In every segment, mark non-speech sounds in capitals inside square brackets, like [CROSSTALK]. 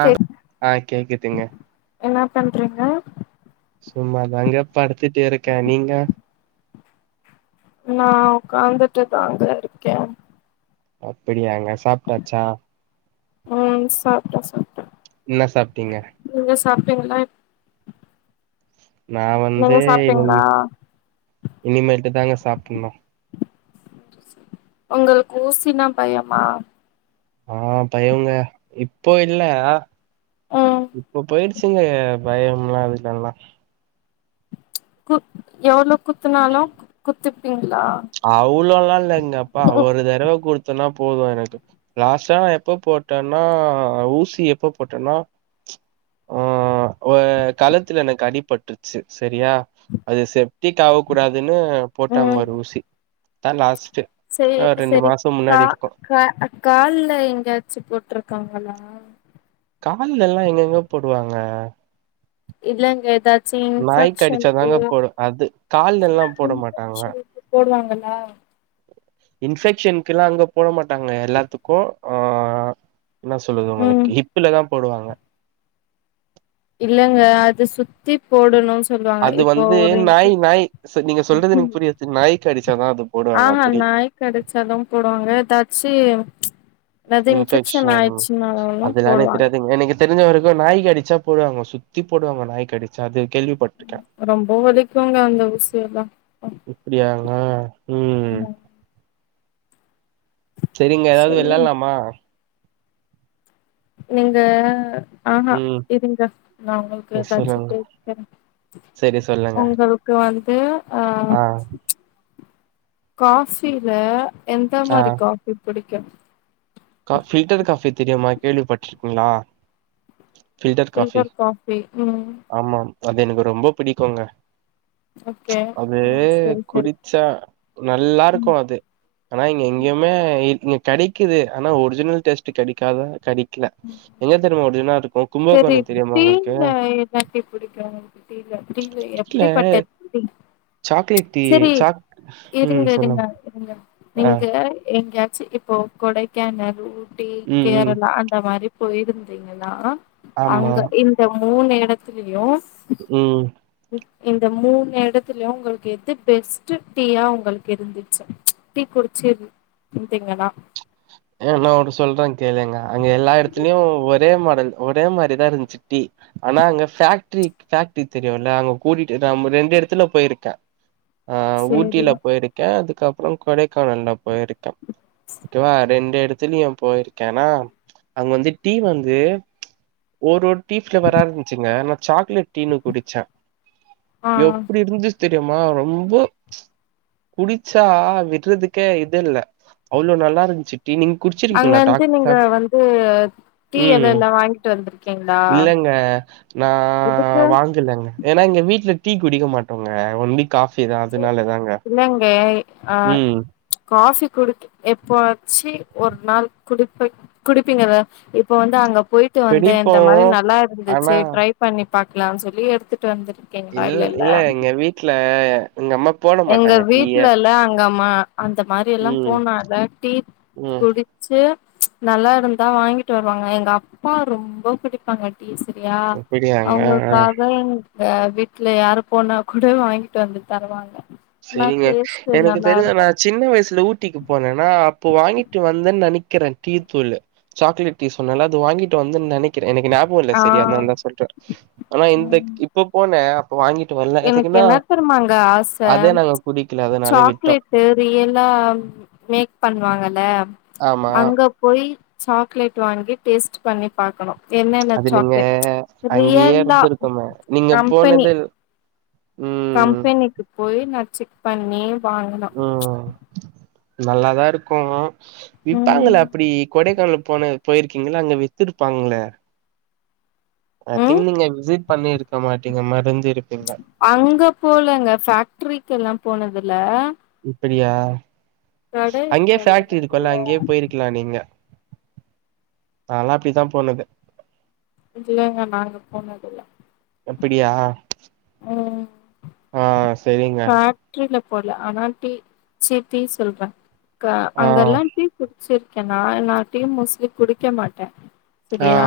ஆ ஆ கேக்குதுங்க என்னா பண்றீங்க சும்மா தாங்க படுத்துட்டு இருக்கே நீங்க நா உக்காந்துட்டுதாங்க இருக்கே அப்பிடியாங்க சாப்ட்டாச்சா ம் சாப்ட்டே சாப்ட்டே என்ன சாப்ட்டீங்க நீங்க சாப்டீங்களா என் நா வந்து நீங்க இனிம் சாப்ட்டீங்களா இனிமேட்டு தாங்க சாப்புட்னு ஒங்களுக்கு ஊசினா பயமா ஆ பயோங்க இப்போ இல்ல ம் இப்போ போயிடுச்சுங்க அ பயம்ல்லா அதுக்கெல்லா குத் எவ்வளோ குத்துனாலு குத்துப்பீங்களா அவ்ளோல்லா இல்லைங்கப்பா ஒரு தடவ குத்துனா போது எனக்கு லாஸ்டா எப்ப போட்டேன்னா ஊசி எப்ப போட்டேனா ஆ ஒ கழத்துல எனக்கு அடிபட்டு செ செரியா அது செஃப்டிக்கு ஆகக்கூடாதுன்னு போட்டாங்க ஒரு ஊசி அதா லாஸ்ட்டு சரி அ ரெண்டு சரி மாசோ கா முன்னாடி இருக்கு கா கால்ல எங்கயாச்சு போட்டுருக்காங்களா கால்லல்லா எங்கேங்க போடுவாங்க இல்லங்க எதா ச்சி நாய் இன்பெக்ஷன்க்கு கடிச்சாதாங்க போடு அது கால்லெல்லா போட மாட்டாங்க இன்பெஷன்க்கு போடுவாங்களா இன்ஃபெக்ஷனுக்குல்லா அங்க போட மாட்டாங்க எல்லாத்துக்கு ஆ என்ன சொல்லுது ம் உங்களுக்கு ஹிப்புல தா போடுவாங்க இல்லங்க அது சுத் த்தி போடணு சொல்லுவாங்க அது இப்போ வந்து ஒரு ம் ம் இது நாய் கடிச்சா தா அது ஆ போடுவாங்க ஆ அப்டி நாய் கடிச்சாலும் போடுவாங்க எதாச்சு என்னாது இன்ஃபெக்ஷன் ஆயிச்சுன்னாலும் அதெல்லா எனக்கு போடுவாங்க தெரியாதுங்க எனக்கு தெரிஞ்ச வரைக்கும் நாய் கடிச்சா போடுவாங்க சுத்தி போடுவாங்க நாய் கடிச்சா அது கேள்விப்பட் ரொம்ப வலிக்குங்க அந்த ஊசியெல்லா இப்டியாங்க ம் செரிங்க எதாவ்து சொல்லுங்க வெளாட்லாமா நீங்க ஆ ஆ ம் இருங்க நா உங்கள்க்கு எதாச்சு சொல்லுங்க கேக்குற சரி சொல்லுங்க உங்கள் இப்ப வந்து ஆ காஃபில எந்த மாரி காஃபி பிடிக்கும் காஃப் ஃபில்டர் காஃபி தெரியமா கேள்விப்பட்ருக்கீங்ளா ஃபில்டர் காஃபி காஃபி ம் ஆமா அது எனக்கு ரொம்ப பிடிக்கங்க ஓகே அது ம் சரி சரி குடிச்சா ம் நல்லாருக்கு அது ஆனா இங்க எங்கயுமே இங்க கெடைக்குது ஆனா ஒரிஜினல் டேஸ்ட்டு கெடைக்காதா கெடை க்ல எங்க தெரியும்மா ஒருஜின்லா இருக்கும் சரி டீல்ல என்னா டீ பிடிக்கும் [UNINTELLIGIBLE] இல்ல எப்படிப்பட்ட புடிக் சாக்லேட் டீ சாக் ம் இருங்க இருங்க சொல்லுங் நீங்க எங்கயாவ் எங்கயாச்சு இப்போ கொடைக்கானல் ஊட்டி ம் ம் கேரளா அந்த மாரி போயிருந்தீங்கன்னா ஆமா அங்க இந் ந்த மூணு எடத்துலியும் ம் ம் இந்த மூணு எடத்துல்யும் உங்களுக்கு எது பெஸ்ட்டு டீயா உங்களுக்கு இருந்துச்சு டீ குடிச்சிரு இருந்திங்கன்னா ஏ நா ஒன்னு சொல்ற கேளுங்க அங்க எல்லா எடத்துலயும் ஒரே மாடல் ஒரே மாரிதா இருந் ச்சி டீ ஆனா அங்க ஃபேக்ட்ரி ஃபேக்ட்ரி தெரியோல அங்க கூட்டிட்டு நம் ரெண்டு எடத்துல போயிருக்க ஆ சரி ஊட்டில போயிருக்க அதுக்கப்றம் கொடைக்கானல்ல போயிருக்க ஓகேவா ரெண்டு எடத்துல்யும் போயிருக்க ஆனா அங்க வந்து டீ வந்து ஒரு டீ ஃபிளேவரா இருந்துச்சுங்க நா சாக்லேட் டீன்னு குடிச்ச ஆ எப்டி இருந்துச் தெரியுமா ரொம்போ குடிச்சா விட்றதுக்கே இது இல்ல அவ்ளோ நல்லா இருந்துச்சு டீ நீங் அங்க குடிச்சிருக்கீங்ளா வந்து டாக் நீங்க டாக் வந்து டீ ம் எலைலா வாங்கிட்டு வந்திருக்கீங்களா இல்லங்க நா எதுக்கு வாங்கிலங்க ஏன்னா எங்க வீட்ல டீ குடிக்க மாட்டோங்க ஒன்லி காஃபி தா அதனால தாங்க இல்லங்க ஆ ம் காஃபி குடிக் எப்பவாச்சு ஒரு நாள் குடிப்ப குடிப்பீங்கள இப்ப வந்து அங்க போயிட்டு வந்தே குடிப்போ இந்த மாரி நல்லா ஆனா இருந்துச்சு ட்ரை பண்ணி பாக்கலாம் சொல்லி எடுத்துட்டு வந்துரு இல் இல்ல எங்க வீட்ல எங்க அம்மாக் எங்க வீட்லல்லா அங்கம்மா அந்த மாரி எல்லாம் ம் போனால டீ ம் குடி ச்சே நல்லா இருந்தா வாங்கிட்டு வருவாங்க எங்க அப்பா ரொம்ப குடிப்பாங்க சரியா அப்படியாங்க ஆ அவுங்குள்க்காக எங் தே வீட்ல யாரு போனா கூட வாங்கிட்டு வந்து தருவாங்க ஆனா செரிங்க டேஸ்ட் எனக்கு நல்லா தெரிஞ்ச நா இருக்கு சின்ன வயசுல ஊட்டிக்கு போனேனா அப்போ வாங்கிட்டு வந்தன் நெனைக்கிறே டீ தூள் சாக்லேட் டீ சொன்னல அது வாங்கிட்டு வந்தன் நெனைக்கிறே எனக்கு ஞா போ இல்ல ஆ செரி அத்னால்தா சொல்ற ஆனா இந்த இப்ப போனே அப்ப வாங்கிட்டு வர் எனக்கு என்ன தெரிய்மாங்க ஆச அதே நாங்க குடிக்ல அதனாலே விட்டோ யேவ் ரியலா மேக் பண்ணுவாங்கல ஆமா அங்க போய் சாக்லேட் வாங்கி டேஸ்ட் பண்ணி பாக்கணு என்னென்ன அது நீங்க சாக்லேட் அங்கியே ரியல்லா இர்ந்துருக்கனு நீங்க கம்பெனி போனது ம் கம்பெனிக்கு போய் நா செக் பண்ணி வாங்கினோ ம் நல்லாதா இருக்கு விட்டாங்கள ம் அப்டி கொடைக்கானல் போன போயிர்க்கீங்களா அங்க வித்துருப்பாங்ளே ஐ திங் ம் நீங்க விசிட் பண்ணிருக்க மாட்டீங்க மறந்து இருப்பீங்க அங்க போலங்க ஃபேக்ரிக்கெல்லா போனதுல இப்படியா கட அங்கியே இருக்குல்ல ஃபேக்ட்ரி இருக்குல நெறைய அங்கியே போயிர்க் கிலா நீங்க நால்லா அப்டித்தா போனது இல்லேங்க நாங்க போனதுல அப்பிடியா ஆ செரிங்க ஃபேக்டரில போல ஆனா டி சேர் டி சொல்ற க ஆ அங்கல்லா டீ குட் சிர்கே நா நா டியும் மோஸ்லி குடிக்க மாட்டே ஆ செரியா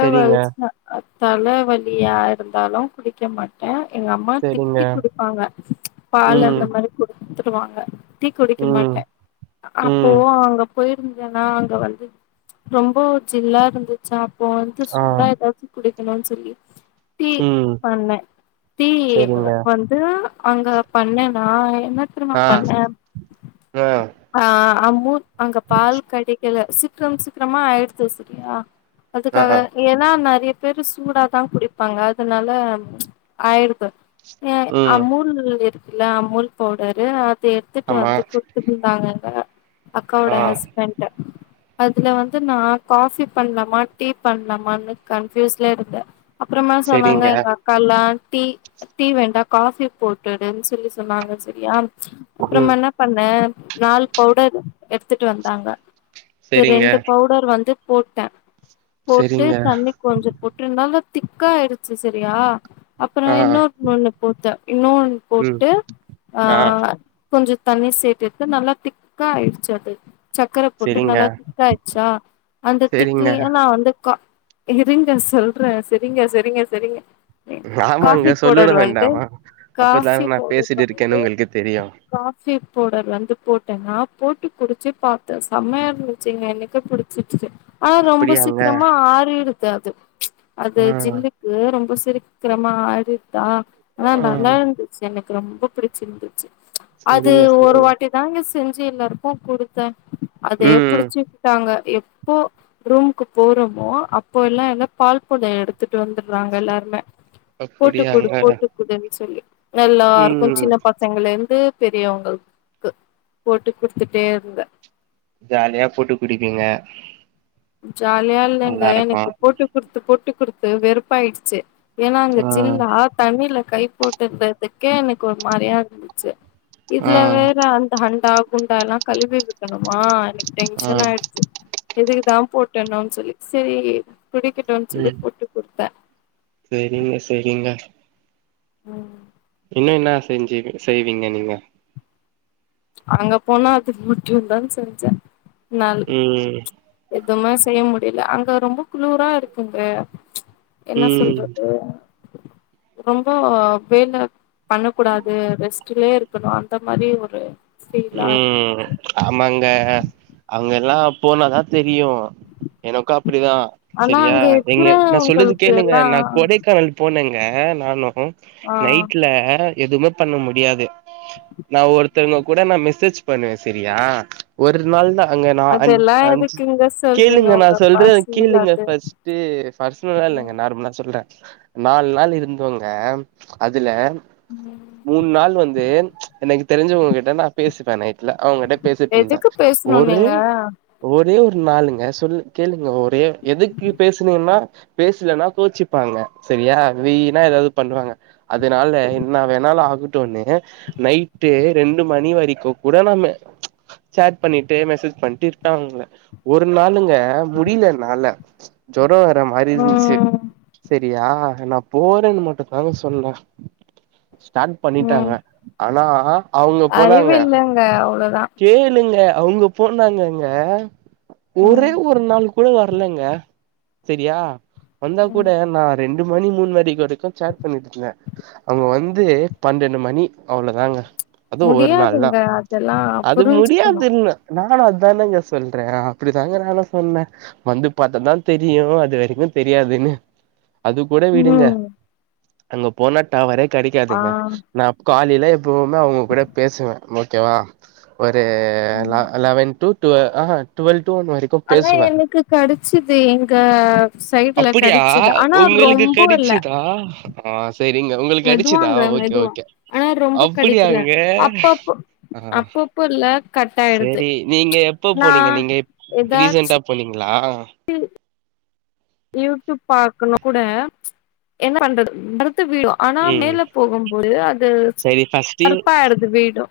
செரிங்க தலைவலியா இருந்தாலு குடிக்க மாட் ஏ எங்க அம்மா செரிங்க திட்டி குடுப்பாங்க பால் ம் அந்த மாரி குட்த்துருவாங்க டி குடிக்க ம் மாட்டே அப்போ ம் அங்க போயிருந்தேனா அங்க வந்து ரொம்ப ஜில்லா இருந்துச்சா அப்போ வந்து ஆ சூடா ஏதாச்சு குடுக்குணுன் சொல்லி டீ ம் பண்ணே டீ செரிங்க வந் அது அங்க பண்ணே நா என்ன தெரிமா ஆ பண்ண ஆ ஆ அம்மு அங்க பால் கிடைக்கல சீக்கிரம் சீக்கிரமா ஆயிடுச்சு சரியா ஆ அதுக்காக ஏன்னா நறிய பேரு சூடாதா குடிப்பாங்க அதனால ஆய்டுது ம் அமுல் இருக்குல அமுல் பவுடரு அத எட்த்துட்டு ஆமா வந்து குடுத்துட்டுயிர்ந்தாங்க அக்காவோட ஆ ஹஸ்பெண்டு அதுல வந்து நா காஃபி பண்லாமா டீ பண்லாமானு கன்ஃபியூஸ்லே இருந்தே அப்புறமா சொன்னாங்க செரிங்க எங்க அக்கால்லா டீ டீ வேண்டா காஃபி போட்டுடுன் சொல்லி சொன்னாங்க செரியா அப்புறமா ம் என்ன பண்ண நாலு பவுடர் எடுத்துட்டு வந்தாங்க செரிங்க ரெண்டு பவுட் டர் வந்து போட்டே போட்டு செரிங்க தண்ணிக் கொஞ்ச போட்ருந்தாலு திக்கா ஆயிடுச்சு சரியா அப்பற ஆ இன்னொர் ஒண்ணு போட்தே இன்னோன் ம் போட்டு ஆ கொஞ்ச தண்ணி சேட்டுத்து நல்லா திக்கா ஆயிட்ச்சு அது சக்கர போட்டு செரிங்க நல்லா திக்காயிடுச்சா அந்த செரிங்க திக்லியே நா வந்து கா இருங்க சொல்ற சரிங்க சரிங்க சரிங்க ஆமாங்க காஃபி சொல்லொணு பவுடர் வந்து வேண்டாமா காஃபி அப்பதானே நா பவுடர் பேசிட்டு இருக்கேனு வந்து உங்களுகு தெரியு காஃபி பவுடர் வந்து போட்டேன்னா போட்டு குடிச்சு பாத்தே செமையா இருந்துச்சுங்க எனக்கு புடிச் சிட்டுது ஆ ரொம்ப அப்படியாங்க சீக்கிரமா ஆறிடுது அது அது ஆ ஜில்லுக்கு ரொம்ப சீக் க்கிரமா ஆரிருதா ஆனா ஆ நல்லா இருந்துச்சு எனக்கு ரொம்ப பிடிச்சிருந்துச்சு அது செரிங்க ஒரு செரிங்க வாட்டி தாங்க செஞ்சு எல்லாருக்கு குடுத்த அதே ம் புடிச்சு ட்டாங்க எப்போ ரூமுக்கு போறோமோ அப்போ எல்லா என்ன பால் [UNINTELLIGIBLE] எடுத்துட்டு வந்துடுறாங்க எல்லாருமே போட்டுக்குடு அப்படியாங்க போட்டுக்குடுன்னு சொல்லி எல்லாருக்கும் ம் சின்ன பசங்க லேந்து பெரியவங்களுக்கு போட்டு குடுத்துட்டே இருந்த ஜாலியா போட்டு குடிப்பீங்க ஜாலியா இல்லைங்க நல்லா இருக்கு எனக்கு போட்டு குடுத்து போட்டு குடுத்து வெறுப்பாயிடுச்சு ஏன்னா அங்க ஆ ஜில்லா தண்ணில கை போட்டு இருந்ததுக்கே எனக்கு ஒரு மாரியா இருந்துச்சு ஆ இதுல வேற அந்த அண்டா குண்டா எல்லா கழுவி வைக்கணுமா எனக்கு ஆ டென்ஷன் ஆயிடுச்சு எதுக்கு தா போட்டனொன்னு சொல்லி செரி குடிக்கட்டுன் சொல்லி ம் போட்டு குடுத்த செரிங்க செரிங்க ஆ இன்னு என்ன செஞ்சு செய்வீங்க நீங்க அங்க போனா அது மட்டு தான் செஞ்ச நாள் ம் எதுவுமே செய்ய முடியல அங்க ரொம்ப குழுற இருக்குங்க என்ன ம் சொல்றது ரொம்ப வேல பண்ண கூடாது ரெஸ்ட்லயே இருக்கணு அந்த மாரி ஒரு ஃபீலா இருக்கு ம் ஆமாங்க அவங்க எல்லா போனாதா தெரியு எனக்கு அப்டிதா ஆனா சரியா அங்க எங்க நா சொல்லறது இருக்கிறவங்களுக்கு கேளுங்க எல்லா நா கொடை கானல் போனேங்க நானு ஆ நைட்ல எதுவுமே பண்ண முடியாது நா ஒருத்தங்க கூட நா மெசேஜ் பண்ணுவே செரியா ஒரு நாள் தா அங்க நா அஞ்ச் அதெல்லா அஞ்ச் எதுக்குங்க சொல்றீங்க கேளுங்க நா உங்க சொல்றத பர்சனல் கேளுங்க அது ஃபஸ்டு பர்சனலா இல்லங்க நார்மலா சொல்ற நால் நாள் இருந்தோங்க அதுல ம் மூண் நாள் வந்து எனக்கு தெரிஞ்சவங்க கிட்ட நா பேசுவே நைட்ல அவங்கிட்ட பேசிட்டு இருந்த எதுக்கு பேசணு ஒரு நீங்க ஒரே ஒரு நாளுங்க சொல்லு கேளுங்க ஒரே எதுக்கு பேசுனேன்னா பேசலன்னா கோச்சிப்பாங்க சரியா வீனா ஏதாவது பண்ணுவாங்க அதனால இன்னா வேணாலு ஆகட்டும்ன்னு நைட்டு ரெண் டு மணி வரைக்கு கூட நா சேட் பண்ணட்டு மெசேஜ் பண்ணிட்டு இருக்காங்க ஒரு நாளுங்க முடியல என்னால ஜோர வற மாரி இருந்துச்சு ம் சரியா நா போறேன்னு மட்டு தாங்க சொன்ன ஸ்டார்ட் ம் பண்ணிட்டாங்க ஆனா அவங் போனாங்க அறிவு இல்லங்க அவ்ளோதா கேளுங்க அவங்க போனாங்கங்க ம் ஒரே ஒரு நாள் கூட வரலங்க சரியா வந்தா கூட ம் நான் ரெண் டு மணி மூன் மணி வரைக்கு சார்ட் பண்ணிட்ருந்தே அவங்க வந்து பன்னெண்டு மணி அவ்வளதாங்க அது ஒரு நாள் தா முடியாதுங்க அதெல்லா அது புரிஞ்சுக்கணு முடியாதுன்னு நானு அதானேங்க சொல்ற அப்டிதாங்க நானு சொன்ன வந்து பாத்த தா தெரியு அது வரைக்கு தெரியாதுன்னு அது கூட விடுங்க ம் அங்க போனா டவரே ஆ கெடைக்காதுங்க நா காலேல எப்போமே அவங்க கூட பேசுவே ஓகேவா ஒரு ம் லெவ லெவன் டூ டூவ ஆஹ டொல்த் ஒன் வரைக் ஆனா எனக்கு கடிச்சது எங்க சைடு்ல கடிச்சதா ஆனா ரொம்ப இல்ல தா ஆ செரிங்க உங்களுக்கு அடிச்சுதா மெதுவாங்க ஓகே மெதுவா ஓகே ஆனா ரொம்ப கடிக்கல அப்டியாங் அப்பப்போ ஆ அப்பப்போ இல்ல கட் ஆயிடுது சேரி நீங்க எப்ப நா போனீங்க நீங்க இப் ரீசண்டா போனீங்ளா வ் யூடியூப் பார்க்கனு கூட என்ன பண்றது மறத்து பேயிடு ஆனா ம் மேல போகும்போது அதுஸ் கருப்பா ஆடுத்த பேயிடு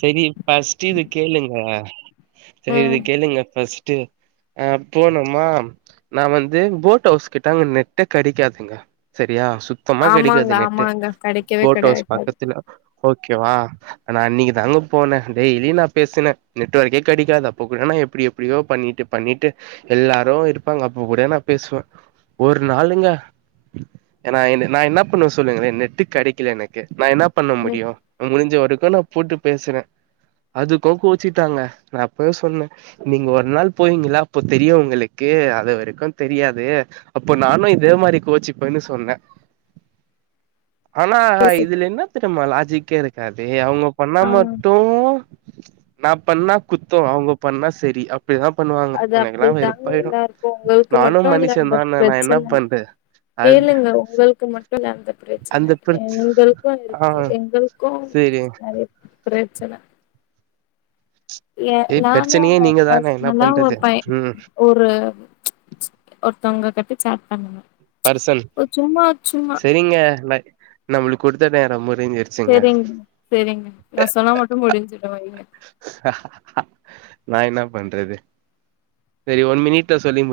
சேரி ஃபஸ்ட்டு இது கேளுங்க சரி இது ம் கேளுங்க ஃப்ஸ்ட்டு ஆ போனம்மா நா வந்து போட் ஹவுஸ் கிட்ட நெட்டு கெடைக்காதுங்க செரியா சுத்தமா ஆமாங்க கெடைக்காது நெட்டு ஆமாங்க கெடைக்கவே போட்டோஸ் பக் கெடைக்காது தில்ல ஓகேவா ஆனா அன்னைக்கி தாங்க போனே டெய்லி நா பேசினே நெட்வர்க்கே கெடைக்காது அப்ப கூட நா எப்டியோ எப்டியோ பண்ணிட்டு பண்ணிட்டு எல்லாரு இருப்பாங்க அப்ப கூட நா பேசுவ ஒரு நாளுங்க ஏனா நா என்ன பண்ணுவ சொல்லுங்களே நெட்டு கெடைக்கல எனக்கு நா என்ன பண்ண ம் முடியு முடிஞ்ச வரைக்கு நா போட்டு பேசுறே அதுக்கு கோச்சிட்டாங்க நா அப்பயே சொன்ன நீங்க ஒரு நாள் போவீங்ளா அப்போ தெரியு உங்களுக்கு அது வரைக்கு தெரியாது அப்போ நானு இதே மாதிரி கோச்சிப்பேன்னு சொன்ன ஆனா பேசு இதுல என்ன தெரியும்மா லாஜிக்கே இருக்காது அவங்க பண்ணா ஆ மட்டு நா பண்ணா குத்தோ அவங்க பண்ணா செரி அப் இப்டித்தா பண்ணுவாங்க அது எனக்கெல்லா அப்டிதாங்க வெறுப்பாயிடு எல்லாருக்கு உங்களுக்கு நானு மட்டு இல்ல மனுஷ அந்த தா நா என்ன பிரச்சன பண்து கேளுங்க உங்களுக்கு மட் அந்த அந்த பிரச்சன பிரச் எங்களுக்கு ஆ இருக்கு எங்களுக்கு சேரி நறைய பிரச்சன எ ஏ நானு பிரச்சனையே நீங்க தான என்ன பர்ஸ்னல்லா ஒரு பண்றது பைய ம் ஒரு ஒருத்தவங்க கட்டு சேட் பண்ணுன பர்சன் சும்மா சும்மா செரிங்க எனக் நம்மளுக்கு குடுத்த ரொம்ப முடிஞ்சி செரிங் செரிங்க நா சொன்னா மட்டு முடிஞ்சிரு வைங்க ஹ ஹ ஹ நா என்ன பண்றது செரி ஒன் மினிட்ல சொல்லி